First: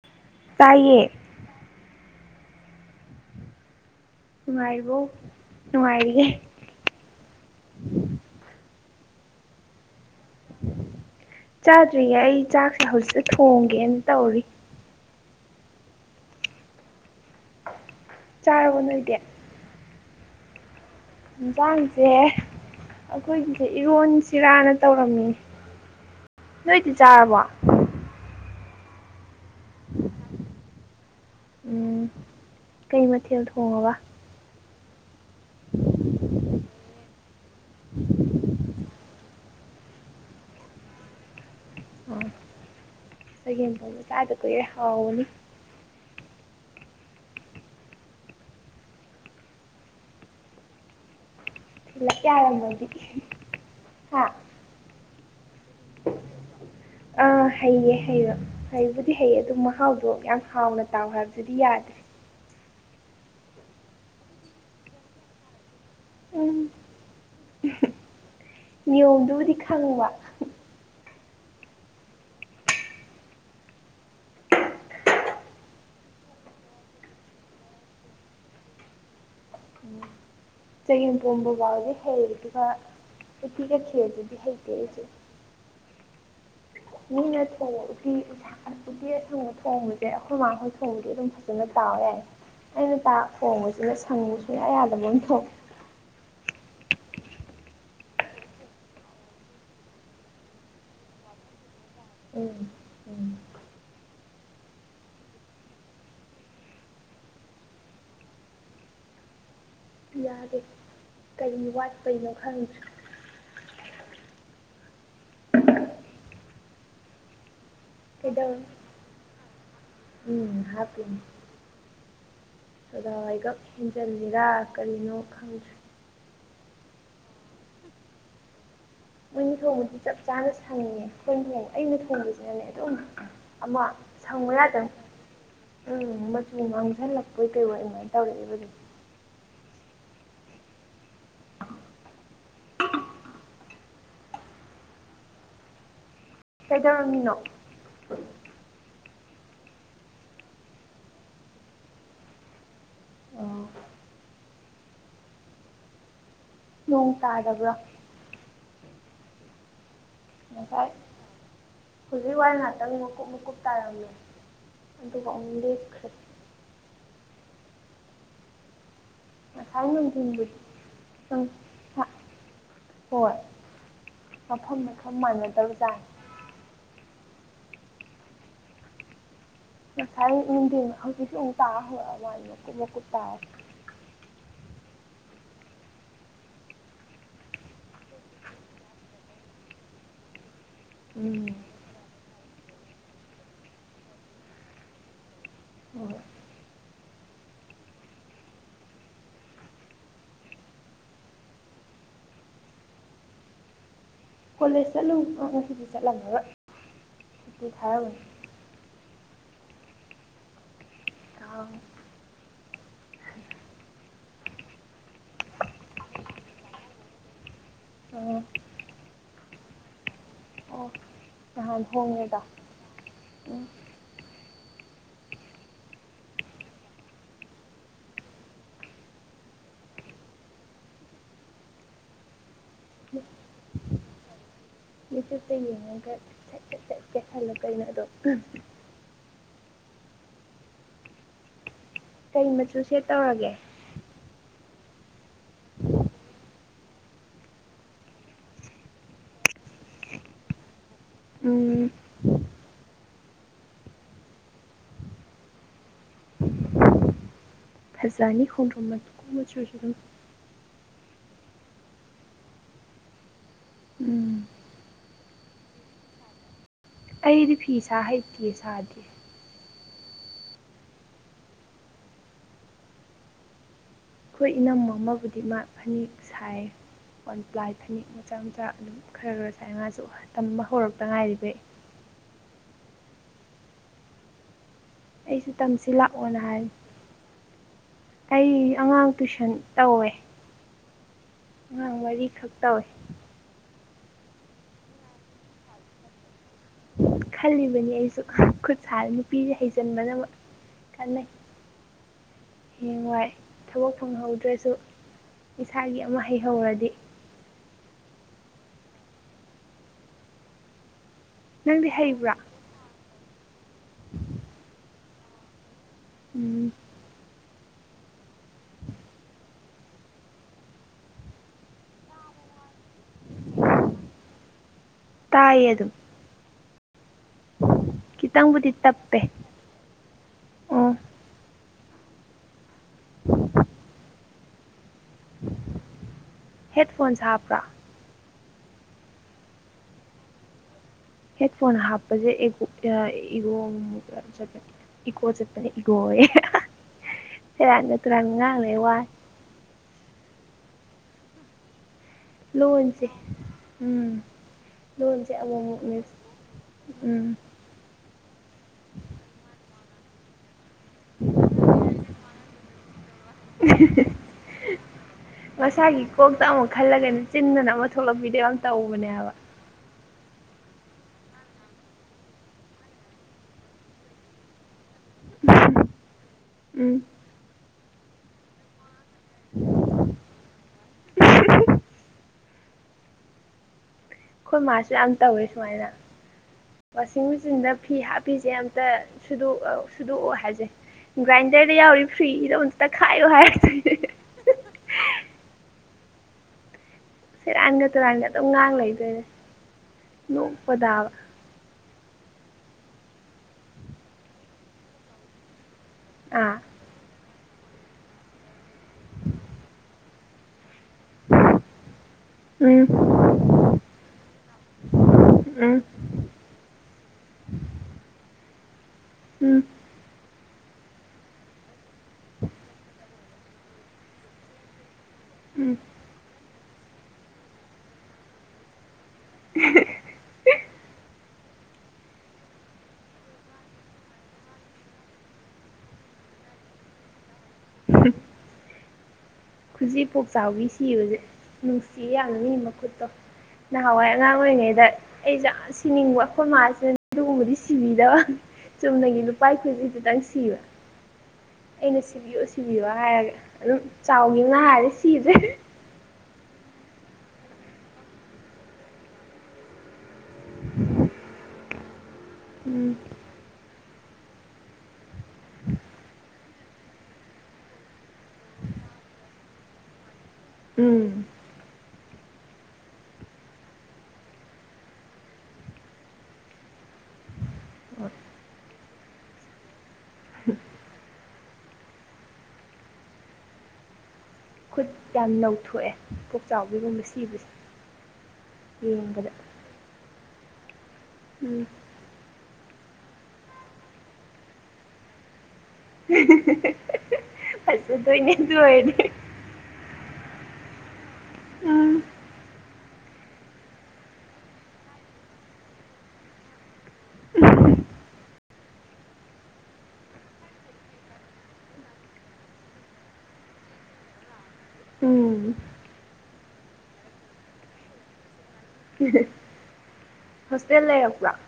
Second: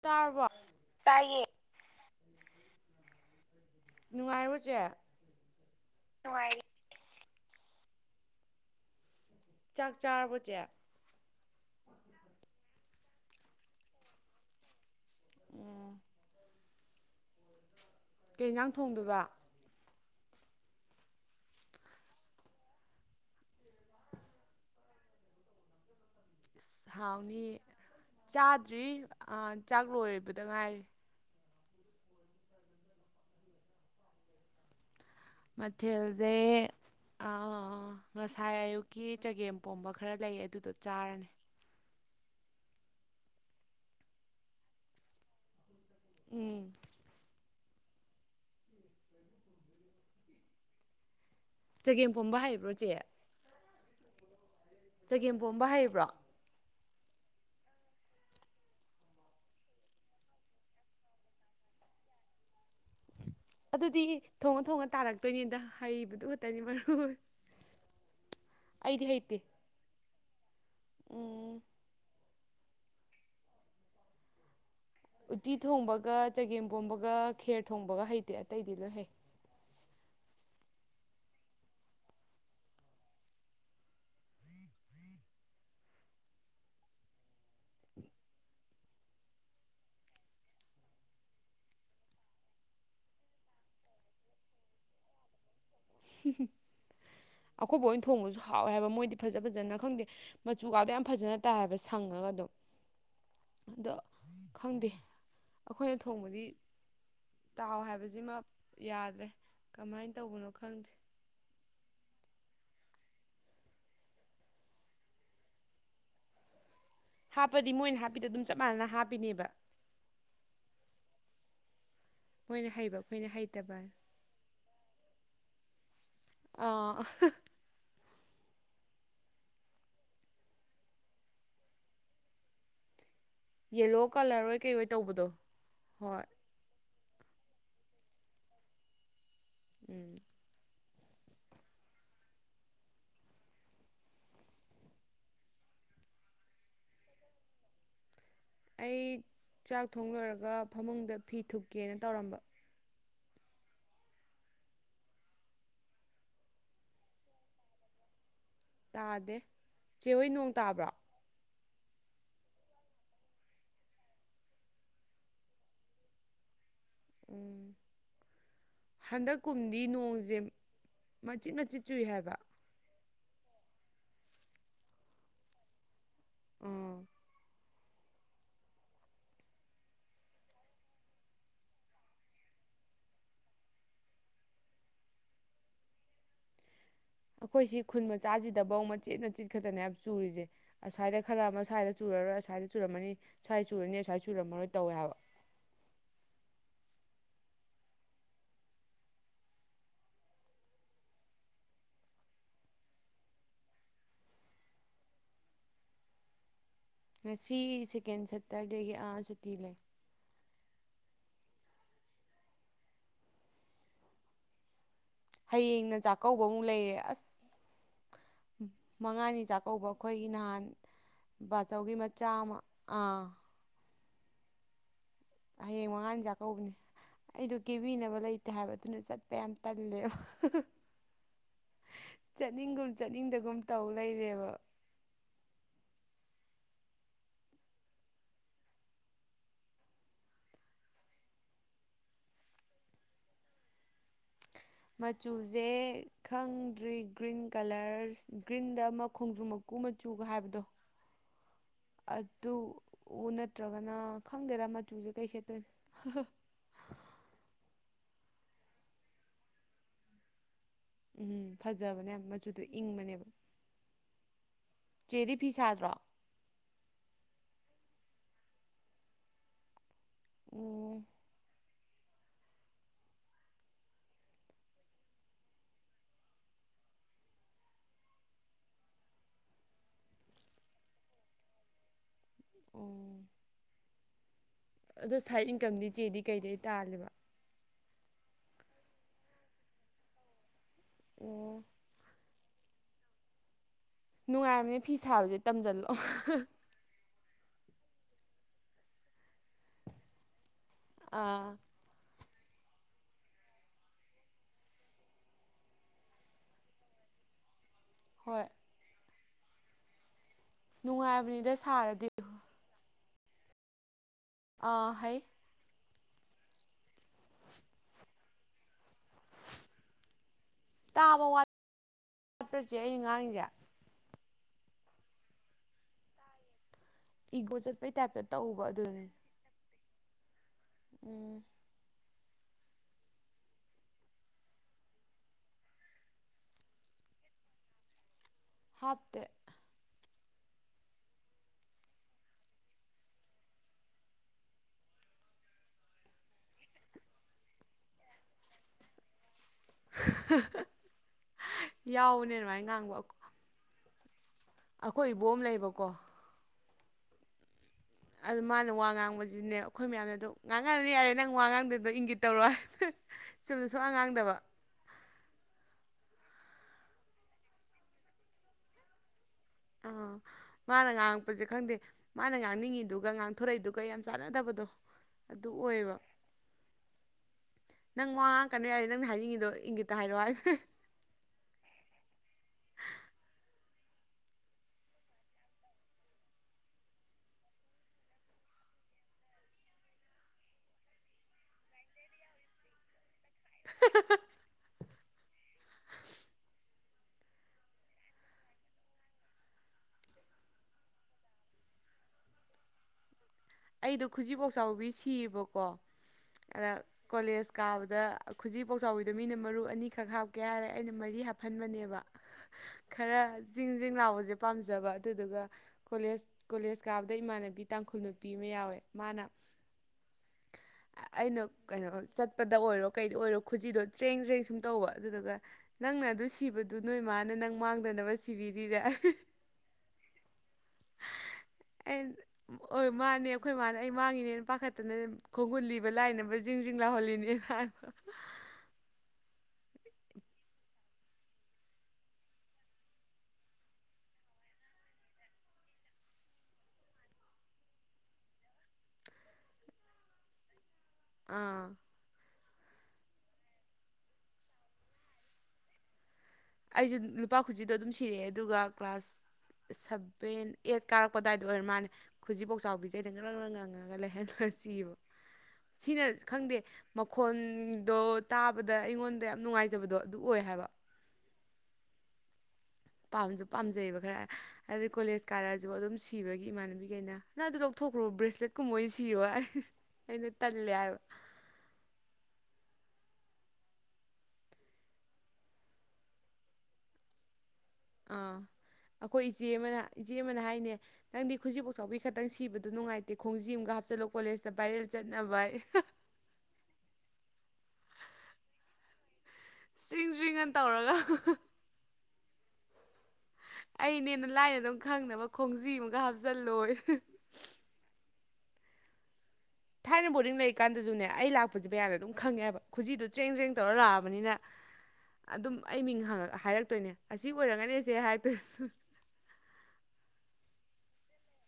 ꯇꯥꯔꯕꯣ ꯇꯥꯏꯌꯦ ꯇꯥꯏꯌꯦ ꯅꯨꯡꯉꯥꯏꯔꯤꯕꯣ ꯅꯨꯡꯉꯥꯏꯔꯤꯌꯦ ꯅꯨꯡꯉꯥꯏꯔꯤ ꯆꯥꯛ ꯆꯥꯔꯕꯣ ꯆꯦ ꯆꯥꯗ꯭ꯔꯤꯌꯦ ꯑꯩ ꯆꯥꯛꯁꯦ ꯍꯧꯖꯤꯛꯛꯇ ꯊꯣꯡꯒꯦꯅ ꯇꯧꯔꯤ ꯑꯣ ꯀꯩ ꯍꯦꯟꯖꯥꯡ ꯆꯥꯔꯕꯣ ꯅꯣꯏꯗꯤ ꯊꯣꯡꯗꯣꯏꯕ ꯍꯦꯟꯖꯥꯡꯁꯦ ꯑꯩꯈꯣꯏꯒꯤꯁꯦ ꯏꯔꯣꯟ ꯁꯤꯔꯥꯅ ꯇꯧꯔꯝꯃꯤ ꯏꯁ ꯍꯥꯎꯅꯤ ꯆꯥꯗ꯭ꯔꯤ ꯑꯥ ꯆꯥꯛ ꯂꯣꯏꯔꯕꯗ ꯉꯥꯏꯔꯤ ꯎꯝ ꯀꯩ ꯃꯊꯦꯜ ꯊꯣꯡꯉꯕ ꯃꯊꯦꯜꯖꯦ ꯑꯥ ꯉꯁꯥꯏ ꯑꯌꯨꯛ ꯀꯤ ꯆꯒꯦꯝꯄꯣꯝꯕ ꯈꯔ ꯂꯩ ꯑꯗꯨꯗꯣ ꯆꯥꯔꯅꯤ ꯆꯒꯦꯝ ꯄꯣꯝꯕ ꯆꯥꯗ ꯀꯨꯏꯔꯦ ꯍꯥꯎꯕꯅꯤ ꯎꯝ ꯆꯒꯦꯝ ꯂꯥꯛ ꯄꯣꯝꯕ ꯍꯩꯕ꯭ꯔꯣ ꯌꯥꯔꯝꯃꯗꯤ ꯆꯦ ꯍꯥ ꯆꯒꯦꯝꯄꯣꯝꯕ ꯍꯩꯌꯨ ꯑꯥ ꯍꯩꯌꯦ ꯍꯩꯕ ꯍꯩꯕꯨꯗꯤ ꯍꯩ ꯑꯗꯨꯝ ꯃꯍꯥꯎꯗꯣ ꯌꯥꯝ ꯍꯥꯎꯅ ꯇꯥꯎꯕ ꯍꯥꯏꯕꯗꯨꯗꯤ ꯌꯥꯗ꯭ꯔꯦ ꯑꯗꯨꯗꯤ ꯊꯣꯡꯉ ꯊꯣꯡꯉ ꯇꯥꯔꯛꯇꯣꯏꯅꯦꯗ ꯍꯥꯏꯔꯤꯕꯅꯤꯣ ꯑꯗꯨꯛꯇꯅꯤ ꯎꯝ ꯃꯔꯨ ꯑꯩꯗꯤ ꯍꯩꯇꯦ ꯍꯪꯕ ꯎꯝ ꯎꯠꯇꯤ ꯊꯣꯡꯕꯒ ꯆꯒꯦꯝ ꯄꯣꯝꯕꯒ ꯈꯦꯔ ꯊꯣꯡꯕꯒ ꯍꯩꯇꯦ ꯑꯇꯩꯗꯤ ꯂꯣꯏ ꯍꯩ ꯆꯒꯦꯡꯄꯣꯝꯕ ꯐꯥꯎꯗꯤ ꯍꯩꯔꯦꯗꯨ ꯎꯇꯤꯒ ꯊꯦꯜꯗꯨꯗꯤ ꯍꯩꯇꯦ ꯑꯩꯁꯦ ꯃꯤ ꯌꯦ ꯀ ꯑꯗꯨꯗꯤ ꯑꯁꯪꯕ ꯊꯣꯡꯕꯁꯦ ꯑꯩꯈꯣꯏ ꯃꯥꯥꯡꯈꯣꯏ ꯊꯣꯡꯕꯗꯤ ꯑꯗꯨꯝ ꯐꯖꯅ ꯇꯥꯎ ꯌꯥꯏ ꯑꯩꯅ ꯇꯥꯛ ꯍꯣꯡꯕꯁꯤꯗ ꯁꯪꯕꯁꯨ ꯑꯌꯥꯗꯕ ꯑꯃ ꯊꯣꯛꯏ ꯍ ꯍ ꯑꯀꯣꯏꯕ ꯑꯣꯏꯅ ꯊꯣꯡꯕꯁꯨ ꯍꯥꯎꯋꯦ ꯍꯥꯏꯕ ꯃꯣꯏꯗꯤ ꯐꯖ ꯐꯖꯅ ꯈꯪꯗꯦ ꯃꯆꯨ ꯀꯥꯗꯣ ꯌꯥꯝ ꯐꯖꯅ ꯇꯥꯏꯕ ꯁꯪꯉꯒ ꯑꯗꯨꯝ ꯎꯝ ꯑꯗꯣ ꯈꯪꯗꯦ ꯑꯩꯈꯣꯏꯅ ꯊꯣꯡꯕꯗꯤ ꯇꯥꯎ ꯍꯥꯏꯕꯁꯤꯃ ꯌꯥꯗ꯭ꯔꯦ ꯀꯃꯥꯏꯅ ꯇꯧꯕꯅꯣ ꯌꯥꯔꯦ ꯈꯪꯗꯦ ꯀꯅꯤ ꯋꯥꯠꯄꯩꯅꯣ ꯈꯪꯁꯨ ꯍꯥꯞꯄꯗꯤ ꯃꯣꯏꯅ ꯍꯥꯞꯄꯤꯗꯣ ꯑꯗꯨꯝ ꯆꯞ ꯀꯩꯗꯧꯔꯦ ꯃꯥꯟꯅꯅ ꯍꯥꯞꯄꯤꯅꯦꯕ ꯎꯝ ꯍꯥꯄꯤ ꯃꯣꯏꯅ ꯍꯩꯕ ꯑꯩꯈꯣꯏꯅ ꯀꯗꯥꯏꯋꯥꯏꯒꯞ ꯍꯩꯇꯕ ꯍꯦꯟꯖꯤꯜꯂꯤꯔꯥ ꯀꯔꯤꯅꯣ ꯈꯪꯁꯤ ꯑꯥ ꯃꯣꯏꯅ ꯊꯣꯡꯕꯗꯤ ꯆꯞ ꯆꯥꯅ ꯁꯪꯉꯉꯦ ꯑꯩꯈꯣꯏꯅ ꯊꯣꯡꯕ ꯑꯩꯅ ꯊꯣꯡꯕꯁꯤꯅꯅꯦ ꯑꯗꯨꯝ ꯑꯃ ꯌꯦꯂꯣ ꯀꯂꯔ ꯁꯪꯅ ꯑꯣꯏ ꯌꯥꯗ ꯀꯩꯑꯣꯏ ꯇꯧꯕꯗꯣ ꯍꯣꯏ ꯎꯝ ꯃꯥꯡꯓꯜꯂꯛꯄꯣꯏ ꯀꯩꯔꯣ ꯑꯗꯨꯃꯥꯏꯅ ꯇꯧꯔꯛꯏꯕꯗꯤ ꯎꯝ ꯀꯩꯗꯧꯔꯝꯃꯤꯅꯣ ꯑꯩ ꯆꯥꯛ ꯊꯣꯡ ꯂꯣꯏꯔꯒ ꯐꯃꯨꯡꯗ ꯐꯤ ꯊꯨꯀꯦꯅ ꯇꯧꯔꯝꯕ ꯑꯣ ꯅꯣꯡ ꯇꯥꯔꯕ꯭ꯔꯣ ꯇꯥꯗꯦ ꯆꯦꯍꯣꯏ ꯅꯣꯡ ꯇꯥꯕ꯭ꯔꯣ ꯑꯥꯏ ꯍꯧꯖꯤꯛ ꯋꯥ ꯉꯥꯛꯇꯪ ꯃꯀꯨꯞ ꯃꯀꯨꯞ ꯇꯥꯔꯝꯃꯦꯦ ꯑꯗꯨꯒ ꯑꯃꯨꯛꯦꯛ ꯎꯝ ꯍꯟꯗꯛ ꯀꯨꯝꯗꯤ ꯉꯁꯥꯏ ꯅꯣꯡꯁꯦ ꯅꯨꯡꯊꯤꯟꯕꯨꯗꯤ ꯈꯤꯇꯪ ꯃꯆꯤꯠ ꯃꯆꯤꯠ ꯆꯨꯏ ꯍꯥꯏꯕ ꯍꯣꯏ ꯃꯐꯝ ꯃꯐꯝ ꯃꯥꯟꯅꯗꯕꯖꯥꯅꯤ ꯎꯝ ꯉꯁꯥꯏ ꯅꯨꯡꯊꯤꯟ ꯍꯧꯖꯤꯛꯁꯨꯨ ꯇꯥ ꯍꯧꯛ ꯃꯥꯅꯤ ꯃꯀꯨꯞ ꯃꯀꯨꯞ ꯇꯥꯔꯦ ꯑꯩꯈꯣꯏ ꯁꯤ ꯈꯨꯟ ꯃꯆꯥꯁꯤꯗꯐꯧ ꯃꯆꯦꯠ ꯃꯆꯦꯠ ꯈꯛꯇꯅꯦ ꯍꯥꯏꯕ ꯆꯨꯔꯤꯁꯦ ꯑꯁ꯭ꯏꯗ ꯈꯔ ꯎꯝ ꯑꯃ ꯁ꯭ꯋꯥꯏꯗ ꯆꯨꯔꯔꯣꯏꯁ꯭ꯋꯥꯏꯗ ꯆꯨꯔꯝꯃꯅꯤ ꯁ꯭ꯋꯥꯏꯗ ꯆꯨꯔꯅꯤ ꯑꯁ꯭ꯋꯥꯗ ꯆꯨꯔꯝꯃꯔꯣꯏ ꯇꯧꯋꯦ ꯍꯥꯏꯕ ꯑꯣ ꯀꯣꯂꯦꯖ ꯆꯠꯂꯨ ꯉꯁꯤꯗꯤ ꯆꯠꯂꯝꯃꯔꯣꯏ ꯉꯁꯤ ꯁꯨꯇꯤ ꯁꯦꯀꯦꯟ ꯊꯥꯔꯝꯃꯅꯤ ꯁꯇꯔꯗꯦꯒꯤ ꯑꯥ ꯁꯨꯇꯤ ꯂꯩ ꯑꯥꯎ ꯍꯌꯦꯡꯅ ꯆꯥꯛꯀꯧꯕ ꯑꯃꯨꯛ ꯂꯩꯔꯦ ꯑꯁ ꯑꯣ ꯃꯉꯥꯅꯤ ꯆꯥꯛꯀꯧꯕ ꯑꯩꯈꯣꯏꯒꯤ ꯅꯍꯥꯟ ꯑꯣ ꯅꯍꯥꯟ ꯕꯥꯆꯧꯒꯤ ꯃꯆꯥ ꯍꯣꯡꯉꯦꯗꯣ ꯑꯃ ꯑꯥ ꯍꯌꯦꯡ ꯃꯉꯥꯅꯤ ꯆꯥꯛꯀꯧꯕꯅꯦ ꯑꯩꯗꯣ ꯀꯦꯕꯤꯅꯕ ꯂꯩꯇꯦ ꯍꯥꯏꯕ ꯑꯗꯨꯅ ꯆꯠꯄ ꯌꯥꯝ ꯇꯜꯂꯦꯕ ꯆꯠꯅꯤꯡꯒꯨꯝ ꯆꯠꯅꯤꯡꯗꯒꯨꯝ ꯇꯧ ꯂꯩꯔꯦꯕ ꯃꯤꯆꯇ ꯌꯦꯡꯉꯒꯠ ꯁꯠ ꯀꯠꯠ ꯆꯠ ꯍꯜꯂ ꯀꯩꯅꯣ ꯑꯗꯣ ꯀꯩ ꯃꯆꯨ ꯁꯦꯠ ꯇꯧꯔꯒꯦ ꯃꯆꯨꯁꯦ ꯈꯪꯗ꯭ꯔꯤ ꯒ꯭ꯔꯤꯟ ꯀꯂꯔꯁ ꯒ꯭ꯔꯤꯟꯗ ꯑꯃ ꯈꯣꯡꯗ꯭ꯔꯨꯃꯛ ꯀꯨ ꯃꯆꯨꯒ ꯍꯥꯏꯕꯗꯣ ꯎꯝ ꯑꯗꯨ ꯑꯣ ꯅꯠꯇ꯭ꯔꯒꯅ ꯈꯪꯗꯦꯗ ꯃꯆꯨꯁꯦ ꯀꯩ ꯁꯦꯠꯇꯣꯏꯅꯣ ꯐꯖꯅꯤ ꯈꯣꯡꯗ꯭ꯔꯨꯝꯕ ꯀꯨꯝꯕꯆꯁꯨ ꯑꯗꯨꯝ ꯎꯝ ꯐꯖꯕꯅꯦ ꯃꯆꯨꯗꯣ ꯏꯪꯕꯅꯦꯕ ꯎꯝ ꯆꯦꯔꯤ ꯐꯤ ꯁꯥꯗ꯭ꯔꯣ ꯑꯩꯗꯤ ꯐꯤꯁꯥ ꯍꯩꯇꯦ ꯁꯥꯗꯦ ꯎꯝ ꯑꯩꯈꯣꯏ ꯏꯅꯝ ꯑꯃꯕꯨꯗꯤ ꯃꯥ ꯐꯅꯦꯛ ꯁꯥꯏ ꯋꯥꯟ ꯄ꯭ꯂꯥꯏ ꯐꯅꯦꯛ ꯃꯆꯥ ꯃꯆꯥ ꯑꯗꯨꯝ ꯈꯔ ꯈꯔ ꯁꯥꯏꯅ ꯉꯥꯁꯨ ꯇꯝꯕ ꯍꯧꯔꯛꯇ ꯉꯥꯏꯔꯤꯕꯩ ꯑꯣ ꯑꯗꯣ ꯁꯥꯏꯠ ꯑꯩꯁꯨ ꯏꯟꯀꯝꯗꯤ ꯇꯝꯁꯤ ꯆꯦꯗꯤ ꯂꯥꯛꯑꯣꯅ ꯀꯩꯗꯩ ꯍꯥꯏ ꯇꯥꯜꯂꯤꯕ ꯑꯩ ꯑꯉꯥꯡ ꯇꯨꯏꯁꯟ ꯇꯧꯋꯦ ꯑꯣ ꯑꯉꯥꯡ ꯃꯔꯤꯈꯛ ꯇꯧꯋꯦ ꯅꯨꯡꯉꯥꯏꯔꯕꯅꯦ ꯐꯤ ꯁꯥꯕꯁꯦ ꯇꯝꯖꯜꯂꯣ ꯈꯜꯂꯤꯕꯅꯤ ꯑꯩꯁꯨ ꯈꯨꯠ ꯁꯥ ꯅꯨꯄꯤꯁꯦ ꯍꯩꯖꯤꯟꯕꯅ ꯀ ꯑꯥ ꯍꯦꯡꯋꯥꯏ ꯊꯕꯛ ꯐꯪꯍꯧꯗ꯭ꯔꯁꯨ ꯏꯁꯥꯒꯤ ꯑꯃ ꯍꯩꯍꯧꯔꯗꯤ ꯍꯣꯏ ꯅꯨꯡꯉꯥꯏꯕꯅꯤꯗ ꯅꯪꯗꯤ ꯁꯥꯔꯗꯤ ꯍꯩꯕ꯭ꯔꯥ ꯑꯥ ꯍ ꯎꯝ [inaudible] ꯇꯥꯕ ꯋꯥꯠꯄ꯭ꯔꯁꯦ ꯑꯩꯅ ꯉꯉꯥꯡꯁꯦ ꯇꯥꯏꯌꯦ ꯑꯗꯨ ꯑꯗꯨꯝ ꯏꯒꯣ ꯆꯠꯄꯩ ꯇꯥꯏꯞꯇ ꯇꯧꯎꯕ ꯈꯤꯇꯪꯕꯨꯗꯤ ꯑꯗꯨꯅꯦ ꯇꯞꯄꯦ ꯑꯣ ꯎꯝ ꯍꯦꯠꯐꯣꯟꯁ ꯍꯥꯞꯄ꯭ꯔꯥ ꯍꯥꯞ ꯍꯦꯠ ꯐꯣꯟ ꯍꯥꯞꯄꯁꯦ ꯏꯣ ꯆꯠꯄꯦ ꯏꯀꯣ ꯆꯠꯄꯅꯦ ꯏꯒꯣꯔꯥꯡ ꯆꯠꯇꯨꯔꯥꯟ ꯉꯥꯡ ꯂꯩ ꯋꯥꯏ ꯌꯥꯎꯎꯅꯦꯅ ꯂꯣꯟꯁꯦ ꯎꯝ ꯑꯩꯈꯣꯏ ꯂꯣꯟꯁꯦ ꯏꯕꯣꯝ ꯑꯃ ꯂꯩꯕꯀꯣ ꯑꯃꯨꯛꯃꯨꯛꯅꯦ ꯎꯝ ꯑꯗꯨ ꯃꯥꯅ ꯋꯥ ꯉꯥꯡꯕꯁꯤꯅꯦ ꯑꯩꯈꯣꯏ ꯃꯌꯥꯝꯅ ꯑꯗꯨ ꯉꯥꯡꯉꯥꯡꯗꯤ ꯌꯥꯔꯦ ꯅꯪ ꯋꯥ ꯉꯥꯡꯗꯗꯣ ꯏꯪꯒꯤ ꯇꯧꯔꯣ ꯁꯨꯝꯗ ꯁꯨꯉ ꯉꯥꯡꯗꯕ ꯉꯁꯥꯒꯤ ꯀꯣꯛꯇ ꯑꯃꯨꯛ ꯈꯜꯂꯒꯅ ꯆꯤꯟꯗꯅ ꯑꯃ ꯊꯣꯛꯂꯛꯄꯤꯗ ꯌꯥꯝ ꯇꯧꯕꯅꯦꯕ ꯑꯥ ꯃꯥꯅ ꯉꯥꯡꯉꯛꯄꯁꯦ ꯈꯪꯗꯦ ꯃꯥꯅ ꯉꯥꯡꯅꯤꯡꯉꯤꯗꯨꯒ ꯉꯥꯡꯊꯣꯔꯛꯏꯗꯨꯒ ꯌꯥꯝ ꯆꯥꯟꯅꯗꯕꯗꯣ ꯑꯗꯨ ꯑꯣꯏꯕ ꯎꯝ ꯅꯪ ꯋꯥ ꯀꯩꯅꯣ ꯌꯥꯔꯦ ꯅꯪꯅ ꯍꯥꯏꯅꯤꯡꯉꯤꯗꯣ ꯏꯪꯒꯤꯠꯇ ꯍꯥꯏꯔꯣꯑꯣ ꯍꯥꯏ ꯑꯩꯈꯣꯏ ꯃꯥꯁꯨ ꯌꯥꯝ ꯇꯧꯋꯦ ꯁꯨꯃꯥꯏꯅ ꯋꯥꯁꯤꯡ ꯃꯦꯆꯤꯟꯗ ꯐꯤ ꯍꯥꯞꯄꯤꯁꯦ ꯑꯝꯇ ꯁꯨꯗꯣꯛꯑꯣ ꯍꯥꯏꯁꯩ ꯒ꯭ꯔꯥꯏꯟꯗꯔꯗ ꯌꯥꯎꯔꯤ ꯐ꯭ꯔꯤꯗ ꯑꯃꯨꯇ ꯇꯛꯈꯥꯏꯌꯣ ꯍꯥꯏꯔ [inaudible] ꯁꯦꯔꯥꯟꯒ ꯇꯨꯔꯥꯟꯒ ꯑꯗꯨꯝ ꯉꯥꯡ ꯂꯩꯗꯣꯏꯅꯦ ꯅꯣꯛꯄꯗꯥꯕ ꯑꯩꯗꯣ ꯈꯨꯖꯤꯕꯣꯛ ꯆꯥꯎꯕꯤ ꯁꯤꯌꯦꯕꯀꯣ ꯑꯥ ꯑꯗ ꯀꯣꯂꯦꯖ ꯀꯥꯕꯗ ꯈꯨꯖꯤ ꯄꯥꯎ ꯆꯥꯎꯥꯎꯕꯤꯗꯣ ꯃꯤꯅ ꯃꯔꯨ ꯑꯅꯤꯈꯛ ꯍꯥꯞ ꯀꯌꯥ ꯂꯩꯦ ꯑꯩꯅ ꯃꯔꯤ ꯍꯥꯞꯍꯟꯕꯅꯦꯕ ꯎꯝ ꯈꯔ ꯆꯤꯡ ꯆꯤꯡ ꯂꯥꯎꯕꯁꯦ ꯄꯥꯝꯖꯕ ꯑꯗꯨꯗꯨꯒ ꯎꯝ ꯀꯣꯂꯦꯖ ꯀꯣꯂꯦꯖ ꯀꯥꯕꯗ ꯏꯃꯥꯟꯅꯕꯤ ꯇꯥꯡꯈꯨꯜ ꯅꯨꯄꯤ ꯑꯃ ꯌꯥꯎꯋꯦ ꯃꯥꯅ ꯎꯝ [unintelligible] [unintelligible] [inaudible] ꯑ-ꯑꯩꯅ ꯀꯩꯅꯣ ꯆꯠꯄꯗ ꯑꯣꯏꯔꯣ ꯀꯩꯗ ꯑꯣꯏꯔꯣ ꯈꯨꯖꯤꯗꯣ ꯆꯦꯡ ꯆꯦꯡ ꯁꯨꯝ ꯇꯧꯕ ꯑꯗꯨꯗꯨꯒ ꯎꯝ ꯅꯪꯅ ꯑꯗꯨ ꯁꯤꯕꯗꯨ ꯅꯣꯏ ꯃꯥꯅ ꯅꯪ ꯃꯥꯡꯗꯅꯕ ꯁꯤꯕꯤꯔꯤꯔꯥ ꯑꯦ ꯑꯣꯏ [unintelligible] ꯃꯥꯅꯦ ꯑꯩꯈꯣꯏ ꯃꯥꯅ ꯑꯩ ꯃꯥꯡꯒꯤꯅꯦꯅ ꯄꯥꯈꯠꯇꯅ ꯈꯣꯡꯒꯨꯜꯂꯤꯕ ꯂꯥꯏꯅꯕ ꯖꯤꯡꯖꯤꯡ ꯂꯥꯎꯍꯜꯂꯤꯅꯦ ꯍꯥꯏ [unintelligible] ꯈꯨꯖꯤ ꯄꯣꯛꯆꯥꯎꯕꯤ ꯁꯤꯕꯁꯦ ꯅꯨꯡꯁꯤ ꯌꯥꯝꯅ ꯃꯤ ꯃꯈꯨꯠꯇꯣ ꯅꯍꯥꯟꯋꯥꯏ ꯑꯉꯥꯡ ꯑꯣꯏꯔꯤꯉꯩꯗ ꯑꯩꯖꯦ ꯌꯥꯝ ꯁꯤꯅꯤꯡꯕ ꯑꯩꯈꯣꯏ ꯃꯥꯁꯤꯅ ꯑꯗꯨꯒꯨꯝꯕꯗꯤ ꯁꯤꯕꯤꯗꯕ ꯆꯨꯝꯅꯒꯤ ꯅꯨꯄꯥꯏ ꯈꯨꯖꯤ ꯗꯨꯇꯪ ꯁꯤꯕ ꯑꯥ ꯑꯩꯅ ꯁꯤꯕꯤꯌꯣ ꯁꯤꯕꯤꯌꯣ ꯍꯥꯏꯔꯒ ꯑꯗꯨꯝ ꯆꯥꯎꯒꯤꯝꯅ ꯍꯥꯜꯂꯦ ꯁꯤꯗꯔꯦ ꯑꯩꯁꯨ ꯂꯨꯄꯥ ꯈꯨꯖꯤꯗꯣ ꯑꯗꯨꯝ ꯁꯤꯔꯛꯑꯦ ꯑꯗꯨꯒ ꯀ꯭ꯂꯥꯁ ꯁꯚꯦꯟ ꯑꯥꯏꯠ ꯀꯥꯔꯛꯄ ꯑꯗꯨꯋꯥꯏꯗ ꯑꯣꯏꯔ ꯃꯥꯜꯂꯦ ꯈꯨꯖꯤꯐꯥꯎ ꯄꯣꯞꯆꯥꯎꯕꯤꯖꯦ ꯎꯝ ꯑꯩꯅ ꯉꯔꯪ ꯉꯔꯪ ꯉꯪꯉꯒ ꯂꯩꯍꯜꯂꯨꯔꯁꯤꯌꯦꯕ ꯁꯤꯅ ꯈꯪꯗꯦ ꯃꯈꯣꯟꯗꯣ ꯇꯥꯕꯗ ꯑꯩꯉꯣꯟꯗ ꯌꯥꯝ ꯅꯨꯡꯉꯥꯏꯖꯕꯗꯣ ꯑꯗꯨ ꯑꯣꯏ ꯍꯥꯏꯕ ꯎꯝ ꯄꯥꯝꯁꯨ ꯄꯥꯝꯖꯩꯌꯦꯕ ꯈꯔ ꯑꯩꯗꯤ ꯀꯣꯂꯦꯖ ꯀꯥꯔꯛꯑꯁꯨ ꯑꯗꯨꯝ ꯁꯤꯕꯒꯤ ꯏꯃꯥꯟꯅꯕꯤꯈꯩꯅ ꯅꯪ ꯑꯗꯨ ꯂꯧꯊꯣꯛꯈ꯭ꯔꯣ ꯕ꯭ꯔꯦꯁꯂꯦꯠ ꯀꯨꯝꯕ ꯑꯣꯏꯅ ꯁꯤꯌꯣ ꯍꯥꯏ ꯑꯩꯅ ꯇꯜꯂꯦ ꯍꯥꯏꯕ ꯈꯨꯠ ꯌꯥꯝ ꯅꯧꯊꯣꯛꯑꯦ ꯄꯨꯞ ꯆꯥꯎꯕꯤꯒꯨꯝꯕ ꯁꯤꯕꯁꯦ ꯑꯥ ꯑꯩꯈꯣꯏ ꯌꯦꯡꯕꯗ ꯏꯆꯦ ꯑꯃꯅ ꯏꯆꯦ ꯑꯃꯅ ꯍꯥꯏꯅꯦ ꯅꯪꯗꯤ ꯈꯨꯖꯤ ꯎꯝ ꯄꯣꯞ ꯆꯥꯎꯕꯤ ꯈꯛꯇꯪ ꯁꯤꯕꯗꯣ ꯅꯨꯡꯉꯥꯏꯇꯦ ꯈꯣꯡꯖꯤ ꯑꯃꯒ ꯍꯥꯞꯆꯤꯜꯂꯣ ꯀꯣꯂꯦꯖꯇ ꯚꯥꯏꯔꯦꯜ ꯆꯠꯅꯕ ꯑꯌꯦ [unintelligible] ꯐꯖꯗꯣꯏꯅꯤ ꯑꯗꯨ ꯑꯣꯏꯔꯗꯤ ꯖꯔꯤꯡ ꯖꯔꯤꯡꯉꯅ ꯇꯧꯔꯒ ꯎꯝ ꯑꯩꯅꯦꯅ ꯂꯥꯏꯅ ꯑꯗꯨꯝ ꯈꯪꯅꯕ ꯈꯣꯡꯖꯤ ꯑꯃꯒ ꯍꯥꯞꯆꯜꯂꯣꯌꯦ ꯊꯥꯏꯅ ꯕꯣꯔꯗꯤꯡ ꯂꯩꯔꯤꯀꯥꯟꯗꯁꯨꯅꯦ ꯑꯩ ꯂꯥꯛꯄꯁꯦ ꯃꯌꯥꯝꯗ ꯑꯗꯨꯝ ꯈꯪꯉꯦꯕ ꯈꯨꯖꯤꯗꯣ ꯆ꯭ꯔꯦꯡ ꯆ꯭ꯔꯦꯡ ꯇꯧꯔ ꯂꯥꯛꯑꯕꯅꯤꯅ ꯎꯝ ꯑꯗꯨꯝ ꯑꯩ ꯃꯤꯡ ꯍꯥꯏꯔꯛꯇꯣꯏꯅꯦ ꯑꯁꯤ ꯑꯣꯏꯔꯒꯅꯦꯁꯦ ꯍꯥꯗꯣꯏ [unintelligible] ꯍꯣꯁꯇꯦꯜ ꯂꯩꯔꯛꯄꯔꯣ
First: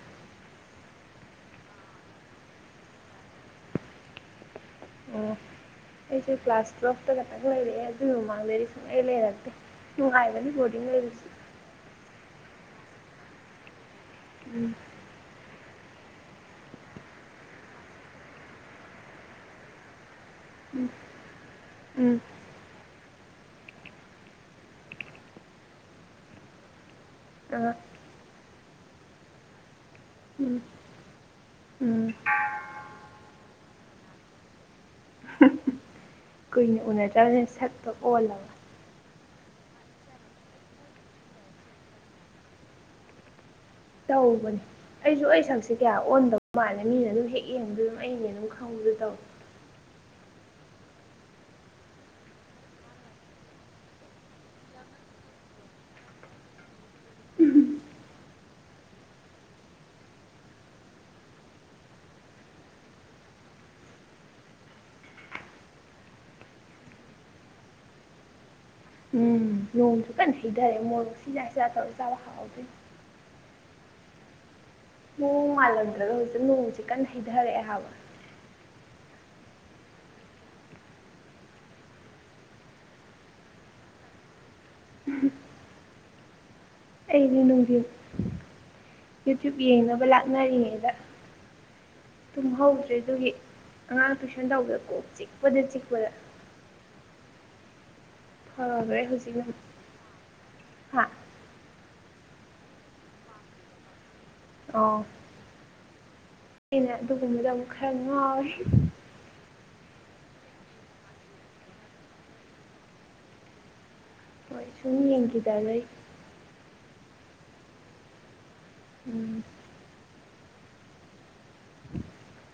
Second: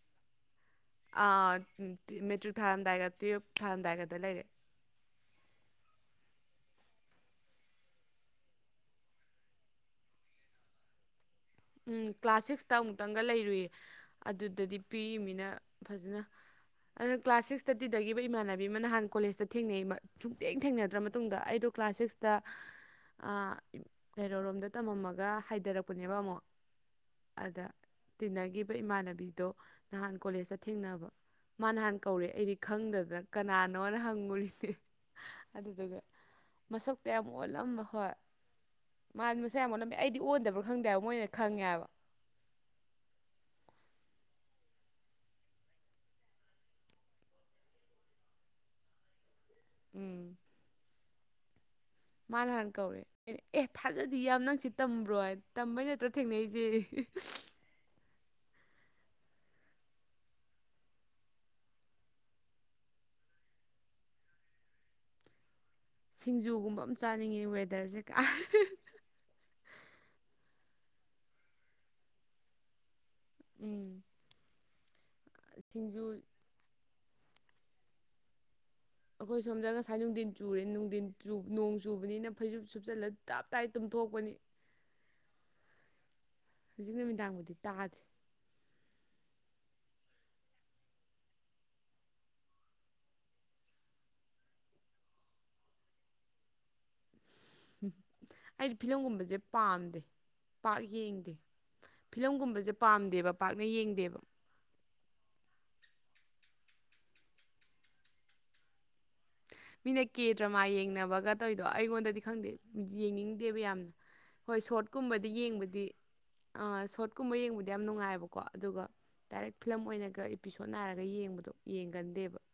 ꯑꯥ ꯗꯨꯗꯤ ꯃꯦꯇ꯭ꯔꯤꯛ ꯊꯥꯔꯝꯗꯥꯏꯒ ꯇꯨꯌꯦꯜꯞ ꯊꯥꯔꯝꯗꯥꯏꯒꯗ ꯂꯩꯔꯛꯑꯦ ꯑꯣ ꯑꯩꯁꯨ ꯀ꯭ꯂꯥꯁ ꯇꯨꯌꯦꯜꯞꯇꯥ ꯈꯛꯇꯡ ꯂꯩꯔꯛꯑꯦ ꯑꯗꯨꯏ ꯃꯃꯥꯡꯗꯗꯤ ꯁꯨꯛꯂꯩ ꯂꯩꯔꯛꯇꯦ ꯅꯨꯡꯉꯥꯏꯕꯅꯤ ꯕꯣꯔꯗꯤꯡ ꯂꯩꯕꯁꯤ ꯎꯝ ꯀ꯭ꯂꯥꯁ ꯁꯤꯛꯁꯇ ꯑꯃꯨꯛꯇꯪꯒ ꯂꯩꯔꯨꯏꯌꯦ ꯑꯗꯨꯗꯗꯤ ꯄꯤꯛꯏꯝꯃꯤꯅ ꯐꯖꯅ ꯑꯗꯨ ꯀ꯭ꯂꯥꯁ ꯁꯤꯛꯁꯇ ꯇꯤꯟꯅꯒꯤꯕ ꯏꯃꯥꯟꯅꯕꯤ ꯑꯃ ꯅꯍꯥꯟ ꯀꯣꯂꯦꯖꯇ ꯊꯦꯡꯅꯩ ꯃ ꯁꯨꯛꯊꯦꯡ ꯊꯦꯡꯅꯗ꯭ꯔ ꯃꯇꯨꯡꯗ ꯑꯩ ꯑꯗꯣ ꯀ꯭ꯂꯥꯁ ꯎꯝ ꯁꯤꯛꯁꯇ ꯑ ꯀꯩꯅꯣꯔꯣꯝꯗ ꯇꯝꯃꯝꯃꯒ ꯍꯥꯏꯗꯔꯛꯄꯅꯦꯕ ꯑꯃꯨꯛ ꯑꯗ ꯑ ꯇꯤꯟꯅꯒꯤꯕ ꯏꯃꯥꯟꯅꯕꯤꯗꯣ ꯅꯍꯥꯟ ꯀꯣꯂꯦꯖꯇ ꯎꯝ ꯊꯦꯡꯅꯕ ꯃꯥꯅ ꯍꯥꯟ ꯎꯝ ꯀꯧꯔꯛꯑꯦ ꯑꯩꯗꯤ ꯈꯪꯗꯗꯅ ꯀꯅꯥꯅꯣꯅ ꯍꯪꯉꯨꯔꯤꯅꯦ ꯑꯗꯨꯗꯨꯒ ꯀꯨꯏꯅ ꯃꯁꯛꯇꯨ ꯌꯥꯝ ꯎꯅꯗ꯭ꯔꯕꯅꯤꯅ ꯑꯣꯜꯂꯝꯕ ꯁꯛꯇꯣ ꯍꯣꯏ ꯑꯣꯜꯂꯕ ꯃꯥꯗꯤ ꯃꯁꯛ ꯌꯥꯝ ꯑꯣꯜꯂꯝꯃꯦ ꯑꯩꯗꯤ ꯑꯣꯟꯗ꯭ꯕꯔ ꯈꯪꯗꯦꯕ ꯃꯣꯏꯅ ꯈꯪꯉꯦꯕ ꯇꯧꯕꯅꯦ ꯑꯩꯁꯨ ꯑꯩ ꯁꯛꯁꯦ ꯀꯌꯥ ꯑꯣꯟꯗꯕ ꯃꯥꯜꯂꯦ ꯃꯤꯅ ꯑꯗꯨꯝ ꯍꯦꯛ ꯌꯦꯡꯕꯗ ꯑꯗꯨꯝ ꯑꯩꯩꯅ ꯑꯗꯨꯝ ꯈꯪꯕꯗꯣ ꯇꯧꯏ ꯎꯝ ꯃꯥꯅ ꯍꯥꯟ ꯀꯧꯔꯛꯏ ꯑꯦ ꯊꯥꯖꯗꯤ ꯌꯥꯝ ꯅꯪꯁꯤꯗ ꯇꯝꯕ꯭ꯔꯣ ꯇꯝꯕꯩ ꯅꯠꯇ꯭ꯔꯣ ꯊꯦꯡꯅꯩꯁꯦ ꯑꯦ ꯍꯦ ꯁꯤꯡꯖꯨꯒꯨꯝꯕ ꯑꯃ ꯆꯥꯅꯤꯡꯉꯤ ꯋꯦꯗꯔꯁꯦꯒ ꯎꯝ ꯅꯣꯡꯁꯨ ꯀꯟꯅ ꯍꯩꯊꯔꯦ ꯃꯣꯔꯣꯛ ꯁꯤꯖꯥ ꯁꯤꯖꯥ ꯇꯧꯔ ꯆꯥꯕ ꯍꯥꯎꯗꯣꯏꯅꯤ ꯎꯝ ꯃꯑꯣꯡ ꯁꯤꯡꯖꯨ ꯃꯥꯜꯂꯝꯗ꯭ꯔꯒ ꯍꯧꯖꯤꯛ ꯅꯣꯡꯁꯤ ꯀꯟꯅ ꯍꯩꯊꯔꯛꯑꯦ ꯍꯥꯏꯕ ꯑꯩꯈꯣꯏ ꯁꯣꯝꯗ ꯉꯁꯥꯏ ꯅꯨꯡꯊꯤꯟ ꯆꯨꯔꯦ ꯅꯨꯡꯊꯤꯟ ꯅꯣꯡ ꯆꯨꯕꯅꯤꯅ ꯐꯩꯁꯨꯨꯞ ꯁꯨꯞꯆꯜꯂ ꯇꯥꯞ ꯇꯥꯏ ꯇꯨꯝꯊꯣꯛꯄꯅꯤ [unintelligible] ꯍꯧꯖꯤꯛ ꯑꯩꯗꯤ ꯅꯨꯃꯤꯗꯥꯡꯕꯨꯗꯤ ꯅꯨꯡꯊꯤꯡ ꯇꯥꯗꯦ ꯌꯨꯇ꯭ꯌꯨꯕ ꯌꯦꯡꯅꯕ ꯂꯥꯛꯅꯔꯤꯉꯩꯗ ꯇꯨꯝ ꯍꯧꯗ꯭ꯔꯦ ꯑꯗꯨꯒꯤ ꯑꯉꯥꯡ ꯇꯨꯏꯁꯟ ꯇꯧꯕꯗ ꯀꯣꯛ ꯆꯤꯛꯄꯗ ꯆꯤꯛꯄꯗ ꯎꯝ ꯑꯩꯗꯤ ꯐꯈ꯭ꯔꯦ ꯐꯤꯂꯝꯒꯨꯝꯕꯁꯦ ꯍꯧꯖꯤꯛꯅ ꯄꯥꯝꯗꯦ ꯄꯥꯛ ꯍꯥ ꯌꯦꯡꯗꯦ ꯐꯤꯂꯝꯒꯨꯝꯕꯁꯦ ꯄꯥꯝꯗꯦꯕ ꯄꯥꯛꯅ ꯌꯦꯡꯗꯦꯕ ꯑꯣ ꯑꯩꯅ ꯑꯗꯨꯒꯨꯝꯕꯗ ꯑꯃꯨꯛ ꯈꯔ ꯉꯥꯎꯋꯦ ꯃꯤꯅ ꯀꯦ ꯗ꯭ꯔꯃꯥ ꯌꯦꯡꯅꯕꯒ ꯇꯧꯔꯤꯗꯣ ꯑꯩꯉꯣꯟꯗꯗꯤ ꯈꯪꯗꯦ ꯌꯦꯡꯅꯤꯡꯗꯦꯕ ꯌꯥꯝꯅ ꯫ ꯍꯣꯏ ꯁꯨꯝ ꯁꯣꯔꯠꯀꯨꯝꯕꯗꯤ ꯌꯦꯡꯕꯗꯤ ꯌꯦꯡꯈꯤꯗꯕꯩ ꯫ ꯑꯥ ꯁꯣꯔꯠꯀꯨꯝꯕ ꯌꯦꯡꯕꯗꯤ ꯌꯥꯝ ꯅꯨꯡꯉꯥꯏꯑꯕꯀꯣ ꯑꯗꯨꯒ ꯗꯥꯏꯔꯦꯛ ꯐꯤꯂꯝ ꯑꯣꯏꯅꯒ ꯑꯦꯄꯤꯁꯣꯠ ꯅꯥꯏꯔꯒ ꯌꯦꯡꯕꯗꯣ ꯌꯦꯡꯒꯟꯗꯦꯕ ꯫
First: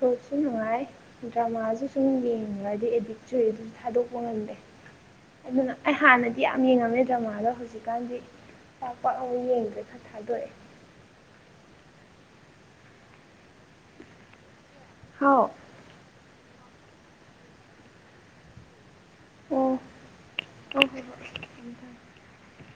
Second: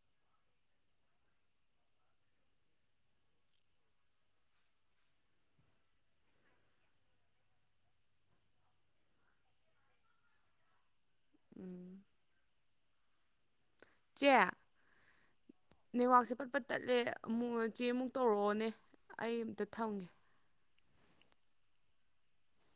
ꯁꯣꯔꯠꯁꯨ ꯅꯨꯡꯉꯥꯏ ꯗ꯭ꯔꯃꯥꯁꯨ ꯁꯨꯝ ꯌꯦꯡꯕꯗꯤ ꯑꯦꯗꯤꯛ ꯆꯨ ꯊꯥꯗꯣꯛꯄ ꯉꯝꯗꯦ ꯫ ꯑꯗꯨꯅ ꯑꯩ ꯍꯥꯟꯅꯗꯤ ꯌꯥꯝ ꯌꯦꯡꯉꯝꯃꯦ ꯗ꯭ꯔꯃꯥꯗꯣ ꯍꯧꯖꯤꯛꯀꯥꯟꯗꯤ ꯄꯥꯛ ꯄꯥꯛ ꯑꯃꯨꯛ ꯌꯦꯡꯗ꯭ꯔꯦ ꯈꯔ ꯊꯥꯗꯣꯛꯑꯦ ꯫ [inaudible] ꯆꯦ ꯍꯥꯎ ꯅꯦꯋꯥꯛꯁꯦ ꯄꯠꯄꯠ ꯇꯠꯂꯦ ꯑꯃꯨꯛ ꯆꯦꯃꯨꯛ ꯇꯧꯔꯛꯑꯣꯅꯦ ꯑꯩ ꯑꯃꯨꯛ ꯑꯣ ꯊꯝꯒꯦ ꯫ [unintelligible]